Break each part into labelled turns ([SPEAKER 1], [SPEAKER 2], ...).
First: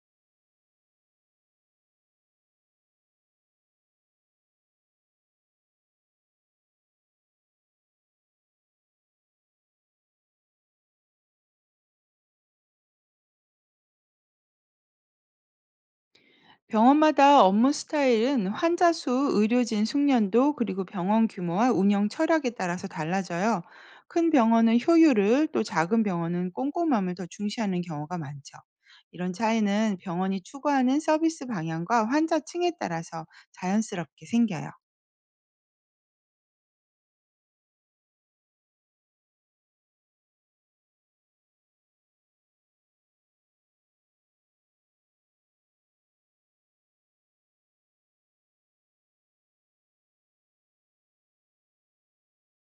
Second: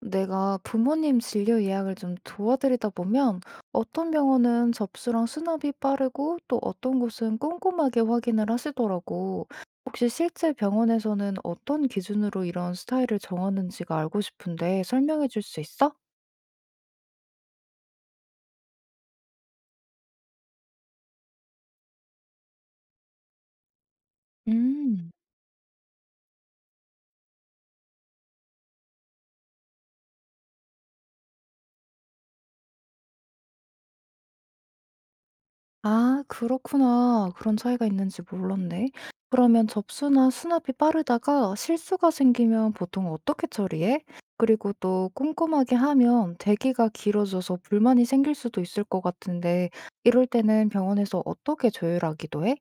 [SPEAKER 1] 내가 부모님 진료 예약을 좀 도와드리다 보면 어떤 병원은 접수랑 수납이 빠르고 또 어떤 곳은 꼼꼼하게 확인을 하시더라고. 혹시 실제 병원에서는 어떤 기준으로 이런 스타일을 정하는지가 알고 싶은데 설명해 줄 수 있어?
[SPEAKER 2] 병원마다 업무 스타일은 환자 수, 의료진 숙련도, 그리고 병원 규모와 운영 철학에 따라서 달라져요. 큰 병원은
[SPEAKER 1] 음.
[SPEAKER 2] 효율을, 또 작은 병원은 꼼꼼함을 더 중시하는 경우가 많죠. 이런 차이는 병원이 추구하는 서비스 방향과 환자층에 따라서 자연스럽게 생겨요.
[SPEAKER 1] 아 그렇구나. 그런 차이가 있는지 몰랐네. 그러면 접수나 수납이 빠르다가 실수가 생기면 보통 어떻게 처리해? 그리고 또 꼼꼼하게 하면 대기가 길어져서 불만이 생길 수도 있을 것 같은데 이럴 때는 병원에서 어떻게 조율하기도 해?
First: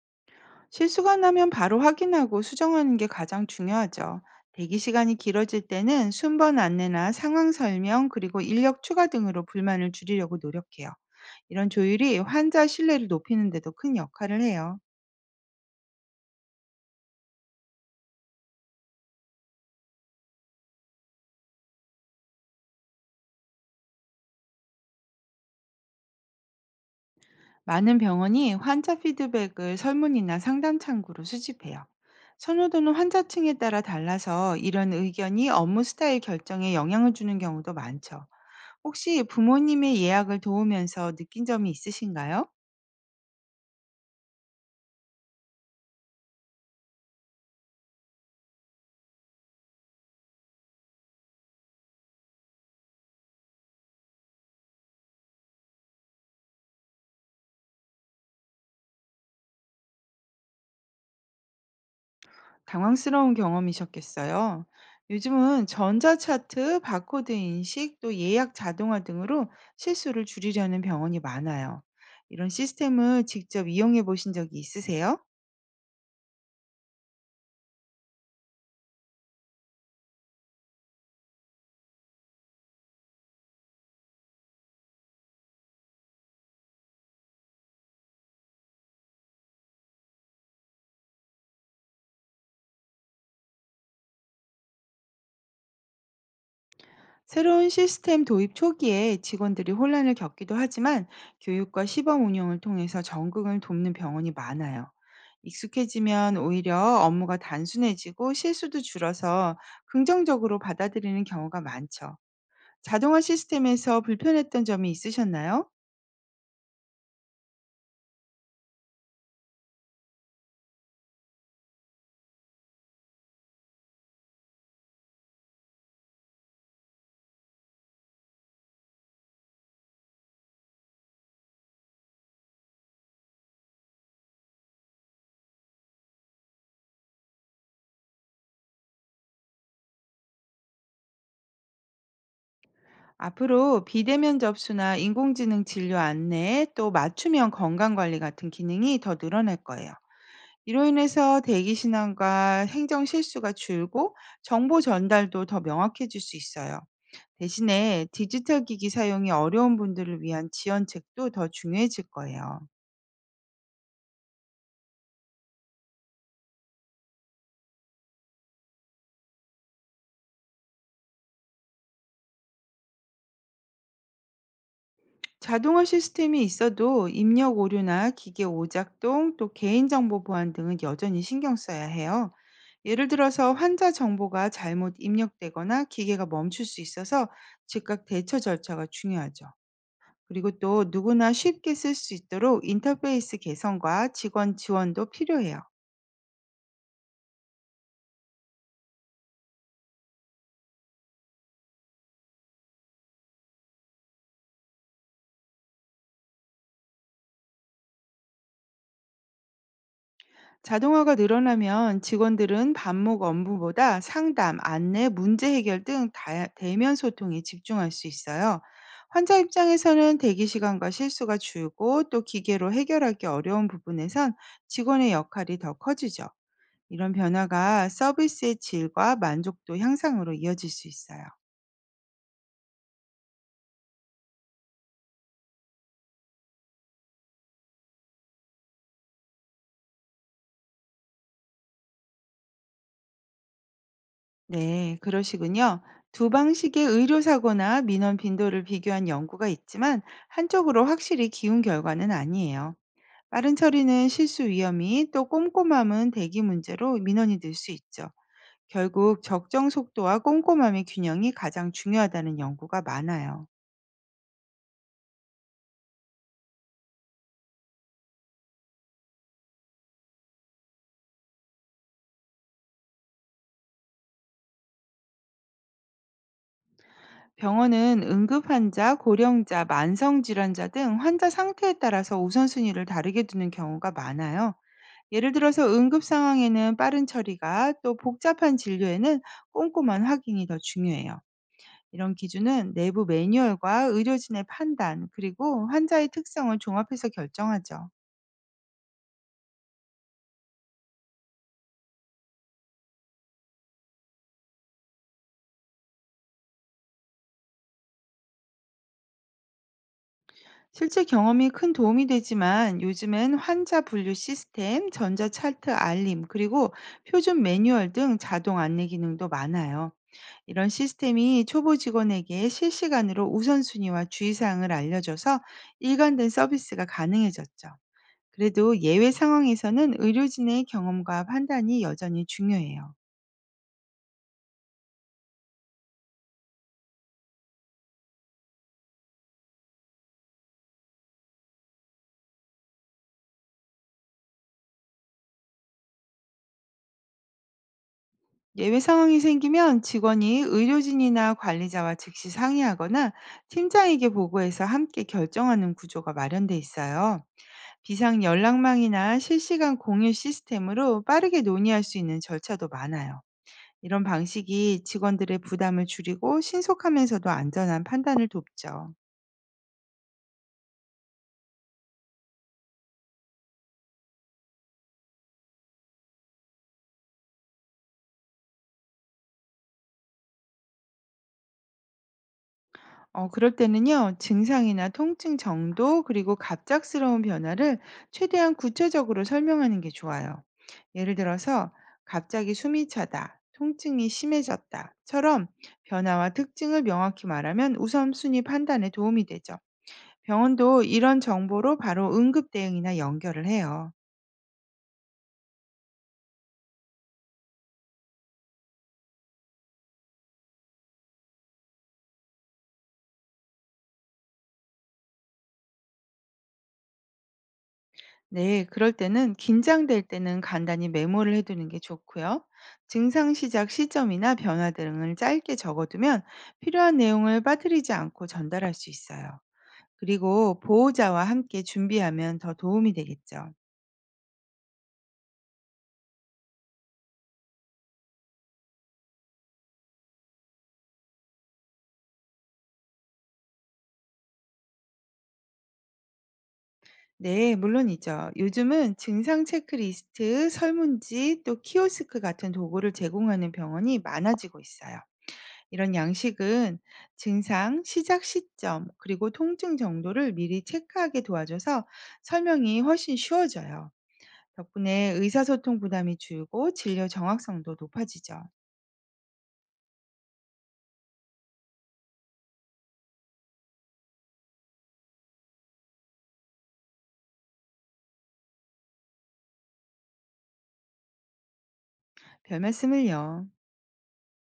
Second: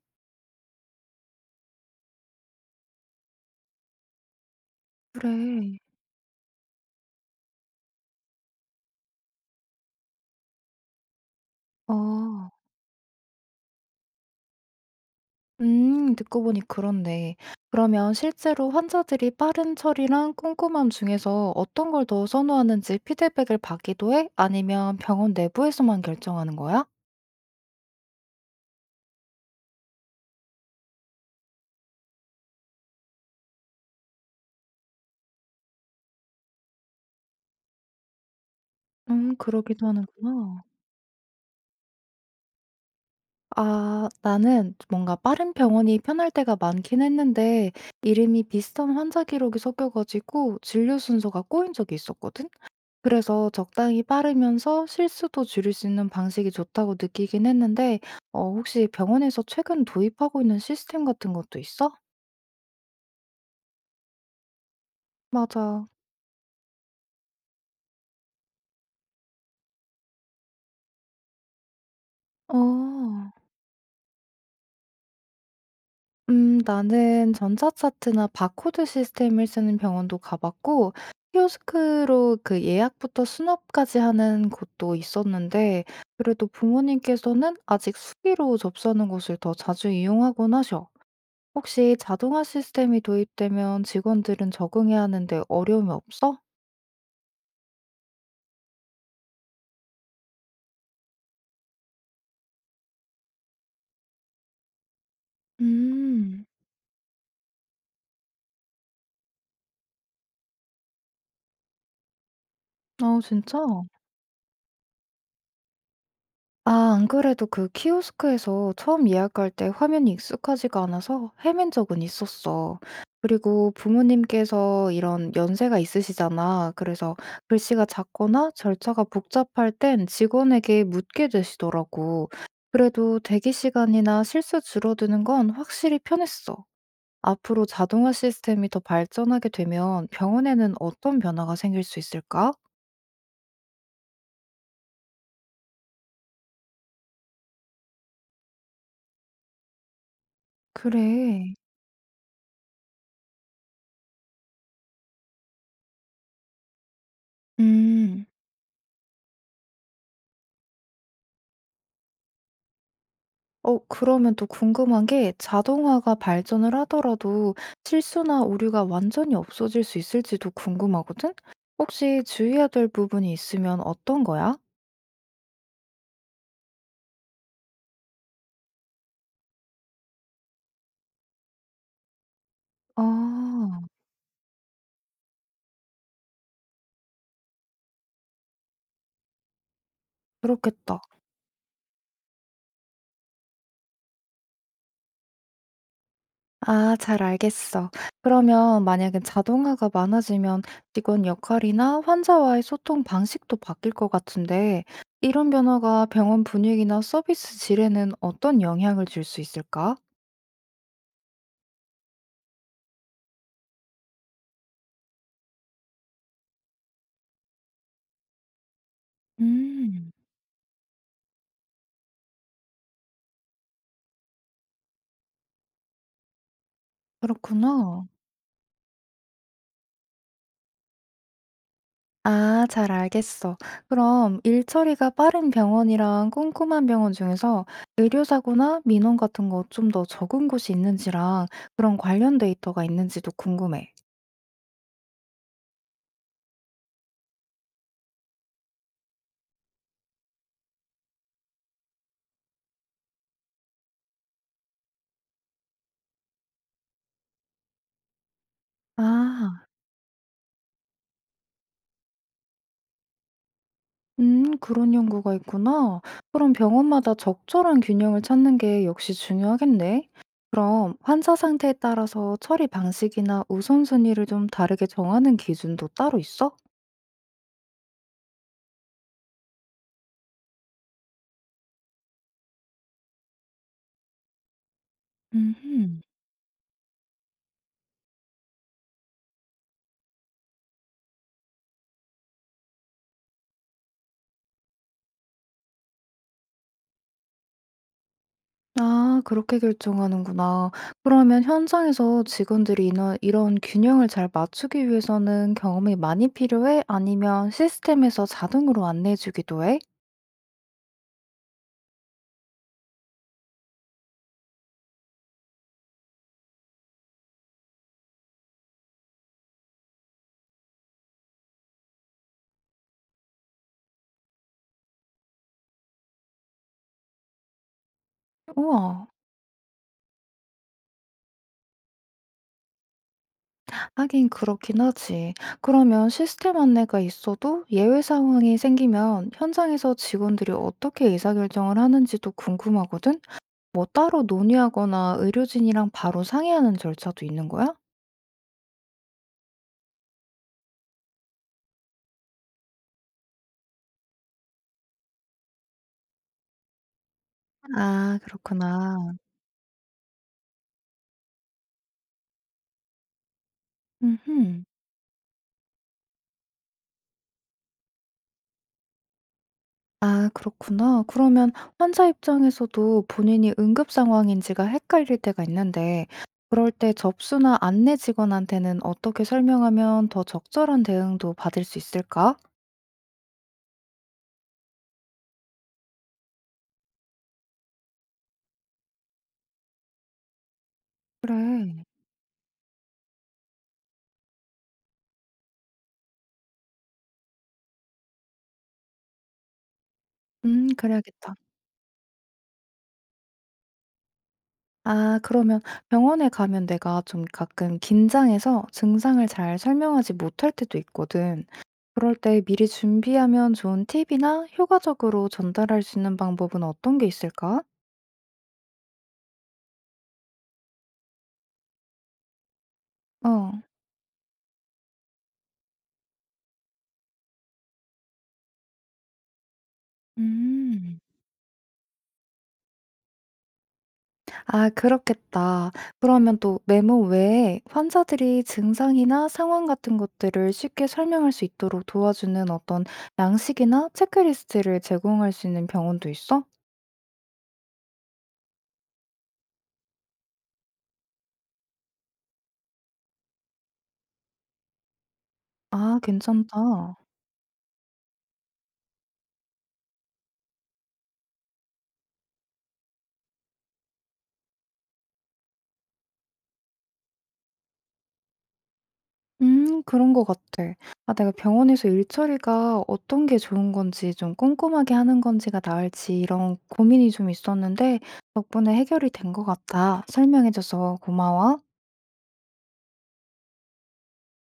[SPEAKER 2] 실수가 나면 바로 확인하고 수정하는 게 가장 중요하죠. 대기 시간이 길어질
[SPEAKER 1] 그래.
[SPEAKER 2] 때는 순번 안내나 상황 설명 그리고 인력 추가 등으로 불만을 줄이려고 노력해요. 이런 조율이
[SPEAKER 1] 어.
[SPEAKER 2] 환자 신뢰를 높이는 데도 큰 역할을 해요.
[SPEAKER 1] 듣고 보니 그렇네. 그러면 실제로 환자들이 빠른 처리랑 꼼꼼함 중에서 어떤 걸 더 선호하는지 피드백을 받기도 해? 아니면 병원 내부에서만 결정하는 거야?
[SPEAKER 2] 많은 병원이 환자 피드백을 설문이나 상담 창구로 수집해요. 선호도는 환자층에 따라 달라서 이런 의견이 업무 스타일 결정에 영향을 주는 경우도 많죠. 혹시
[SPEAKER 1] 그러기도
[SPEAKER 2] 부모님의 예약을
[SPEAKER 1] 하는구나.
[SPEAKER 2] 도우면서 느낀 점이 있으신가요?
[SPEAKER 1] 아, 나는 뭔가 빠른 병원이 편할 때가 많긴 했는데, 이름이 비슷한 환자 기록이 섞여가지고 진료 순서가 꼬인 적이 있었거든? 그래서 적당히 빠르면서 실수도 줄일 수 있는 방식이 좋다고 느끼긴 했는데, 혹시 병원에서 최근 도입하고 있는 시스템 같은 것도 있어?
[SPEAKER 2] 당황스러운 경험이셨겠어요. 요즘은
[SPEAKER 1] 맞아.
[SPEAKER 2] 전자차트, 바코드 인식, 또 예약 자동화 등으로 실수를 줄이려는 병원이 많아요. 이런 시스템을
[SPEAKER 1] 어.
[SPEAKER 2] 직접 이용해 보신 적이 있으세요?
[SPEAKER 1] 나는 전자차트나 바코드 시스템을 쓰는 병원도 가봤고, 키오스크로 그 예약부터 수납까지 하는 곳도 있었는데, 그래도 부모님께서는 아직 수기로 접수하는 곳을 더 자주 이용하곤 하셔. 혹시 자동화 시스템이 도입되면 직원들은 적응해야 하는데 어려움이 없어?
[SPEAKER 2] 새로운 시스템 도입 초기에 직원들이 혼란을 겪기도 하지만 교육과 시범 운영을 통해서 적응을 돕는 병원이 많아요. 익숙해지면
[SPEAKER 1] 음,
[SPEAKER 2] 오히려 업무가 단순해지고 실수도 줄어서 긍정적으로 받아들이는 경우가 많죠.
[SPEAKER 1] 어,
[SPEAKER 2] 자동화
[SPEAKER 1] 진짜?
[SPEAKER 2] 시스템에서 불편했던 점이 있으셨나요?
[SPEAKER 1] 아, 안 그래도 그 키오스크에서 처음 예약할 때 화면이 익숙하지가 않아서 헤맨 적은 있었어. 그리고 부모님께서 이런 연세가 있으시잖아. 그래서 글씨가 작거나 절차가 복잡할 땐 직원에게 묻게 되시더라고. 그래도 대기 시간이나 실수 줄어드는 건 확실히 편했어. 앞으로 자동화 시스템이 더 발전하게 되면 병원에는 어떤 변화가 생길 수 있을까?
[SPEAKER 2] 앞으로 비대면 접수나 인공지능 진료 안내, 또 맞춤형 건강관리 같은 기능이 더 늘어날 거예요. 이로 인해서
[SPEAKER 1] 그래.
[SPEAKER 2] 대기 시간과 행정 실수가 줄고 정보 전달도 더 명확해질 수 있어요. 대신에
[SPEAKER 1] 음,
[SPEAKER 2] 디지털 기기 사용이 어려운 분들을 위한 지원책도 더 중요해질 거예요.
[SPEAKER 1] 그러면 또 궁금한 게 자동화가 발전을 하더라도 실수나 오류가 완전히 없어질 수 있을지도 궁금하거든? 혹시 주의해야 될 부분이 있으면 어떤 거야?
[SPEAKER 2] 자동화 시스템이 있어도 입력 오류나 기계 오작동 또 개인정보 보안 등은 여전히 신경 써야 해요. 예를 들어서
[SPEAKER 1] 아.
[SPEAKER 2] 환자 정보가 잘못 입력되거나 기계가 멈출 수 있어서 즉각 대처 절차가 중요하죠. 그리고 또
[SPEAKER 1] 그렇겠다.
[SPEAKER 2] 누구나 쉽게 쓸 수 있도록 인터페이스 개선과 직원 지원도 필요해요.
[SPEAKER 1] 아 잘 알겠어. 그러면 만약에 자동화가 많아지면 직원 역할이나 환자와의 소통 방식도 바뀔 것 같은데 이런 변화가 병원 분위기나 서비스 질에는 어떤 영향을 줄 수 있을까?
[SPEAKER 2] 자동화가 늘어나면 직원들은 반복 업무보다 상담, 안내, 문제 해결 등 대면 소통에 집중할 수 있어요. 환자
[SPEAKER 1] 음,
[SPEAKER 2] 입장에서는 대기 시간과 실수가 줄고 또 기계로 해결하기 어려운 부분에선 직원의 역할이 더 커지죠. 이런 변화가
[SPEAKER 1] 그렇구나.
[SPEAKER 2] 서비스의 질과 만족도 향상으로 이어질 수 있어요.
[SPEAKER 1] 아, 잘 알겠어. 그럼 일 처리가 빠른 병원이랑 꼼꼼한 병원 중에서 의료사고나 민원 같은 거 좀 더 적은 곳이 있는지랑 그런 관련 데이터가 있는지도 궁금해.
[SPEAKER 2] 네, 그러시군요. 두 방식의 의료 사고나 민원 빈도를 비교한 연구가 있지만 한쪽으로 확실히 기운 결과는 아니에요. 빠른 처리는 실수 위험이 또 꼼꼼함은 대기 문제로 민원이 늘 수 있죠. 결국
[SPEAKER 1] 아.
[SPEAKER 2] 적정 속도와 꼼꼼함의 균형이 가장 중요하다는 연구가 많아요.
[SPEAKER 1] 그런 연구가 있구나. 그럼 병원마다 적절한 균형을 찾는 게 역시 중요하겠네. 그럼 환자 상태에 따라서 처리 방식이나 우선순위를 좀 다르게 정하는 기준도 따로 있어?
[SPEAKER 2] 병원은 응급 환자, 고령자, 만성 질환자 등 환자 상태에 따라서 우선순위를 다르게 두는 경우가 많아요. 예를 들어서
[SPEAKER 1] 음,
[SPEAKER 2] 응급 상황에는 빠른 처리가 또 복잡한 진료에는 꼼꼼한 확인이 더 중요해요. 이런 기준은 내부 매뉴얼과 의료진의 판단 그리고 환자의 특성을 종합해서 결정하죠.
[SPEAKER 1] 아, 그렇게 결정하는구나. 그러면 현장에서 직원들이 이런 균형을 잘 맞추기 위해서는 경험이 많이 필요해? 아니면 시스템에서 자동으로 안내해주기도 해?
[SPEAKER 2] 실제 경험이 큰 도움이 되지만 요즘엔 환자 분류 시스템, 전자 차트 알림, 그리고 표준 매뉴얼 등 자동 안내 기능도 많아요. 이런 시스템이 초보 직원에게 실시간으로 우선순위와 주의사항을 알려줘서 일관된 서비스가 가능해졌죠. 그래도
[SPEAKER 1] 우와.
[SPEAKER 2] 예외 상황에서는 의료진의 경험과 판단이 여전히 중요해요.
[SPEAKER 1] 하긴 그렇긴 하지. 그러면 시스템 안내가 있어도 예외 상황이 생기면 현장에서 직원들이 어떻게 의사결정을 하는지도 궁금하거든? 뭐 따로 논의하거나 의료진이랑 바로 상의하는 절차도 있는 거야?
[SPEAKER 2] 예외 상황이 생기면 직원이 의료진이나 관리자와 즉시 상의하거나 팀장에게 보고해서 함께 결정하는 구조가 마련돼 있어요.
[SPEAKER 1] 아,
[SPEAKER 2] 비상
[SPEAKER 1] 그렇구나.
[SPEAKER 2] 연락망이나 실시간 공유 시스템으로 빠르게 논의할 수 있는 절차도 많아요. 이런
[SPEAKER 1] 음흠.
[SPEAKER 2] 방식이 직원들의 부담을 줄이고 신속하면서도 안전한 판단을 돕죠.
[SPEAKER 1] 아, 그렇구나. 그러면 환자 입장에서도 본인이 응급 상황인지가 헷갈릴 때가 있는데, 그럴 때 접수나 안내 직원한테는 어떻게 설명하면 더 적절한 대응도 받을 수 있을까?
[SPEAKER 2] 어, 그럴 때는요, 증상이나 통증 정도, 그리고 갑작스러운 변화를 최대한 구체적으로 설명하는 게 좋아요. 예를 들어서,
[SPEAKER 1] 그래.
[SPEAKER 2] 갑자기 숨이 차다, 통증이 심해졌다처럼 변화와 특징을 명확히 말하면 우선순위 판단에 도움이 되죠. 병원도 이런
[SPEAKER 1] 그래야겠다.
[SPEAKER 2] 정보로 바로 응급 대응이나 연결을 해요.
[SPEAKER 1] 아 그러면 병원에 가면 내가 좀 가끔 긴장해서 증상을 잘 설명하지 못할 때도 있거든. 그럴 때 미리 준비하면 좋은 팁이나 효과적으로 전달할 수 있는 방법은 어떤 게 있을까?
[SPEAKER 2] 네, 그럴 때는 긴장될 때는 간단히 메모를 해두는 게 좋고요. 증상
[SPEAKER 1] 어.
[SPEAKER 2] 시작 시점이나 변화 등을 짧게 적어두면 필요한 내용을 빠뜨리지 않고 전달할 수 있어요. 그리고
[SPEAKER 1] 음.
[SPEAKER 2] 보호자와 함께 준비하면 더 도움이 되겠죠.
[SPEAKER 1] 아 그렇겠다. 그러면 또 메모 외에 환자들이 증상이나 상황 같은 것들을 쉽게 설명할 수 있도록 도와주는 어떤 양식이나 체크리스트를 제공할 수 있는 병원도 있어?
[SPEAKER 2] 네, 물론이죠. 요즘은 증상 체크리스트, 설문지, 또 키오스크 같은 도구를 제공하는 병원이 많아지고 있어요. 이런
[SPEAKER 1] 아
[SPEAKER 2] 양식은
[SPEAKER 1] 괜찮다.
[SPEAKER 2] 증상, 시작 시점, 그리고 통증 정도를 미리 체크하게 도와줘서 설명이 훨씬 쉬워져요. 덕분에 의사소통 부담이 줄고 진료 정확성도 높아지죠.
[SPEAKER 1] 그런 것 같아. 아 내가 병원에서 일처리가 어떤 게 좋은 건지 좀 꼼꼼하게 하는 건지가 나을지 이런 고민이 좀 있었는데 덕분에 해결이 된 것 같아. 설명해 줘서 고마워.
[SPEAKER 2] 별 말씀을요.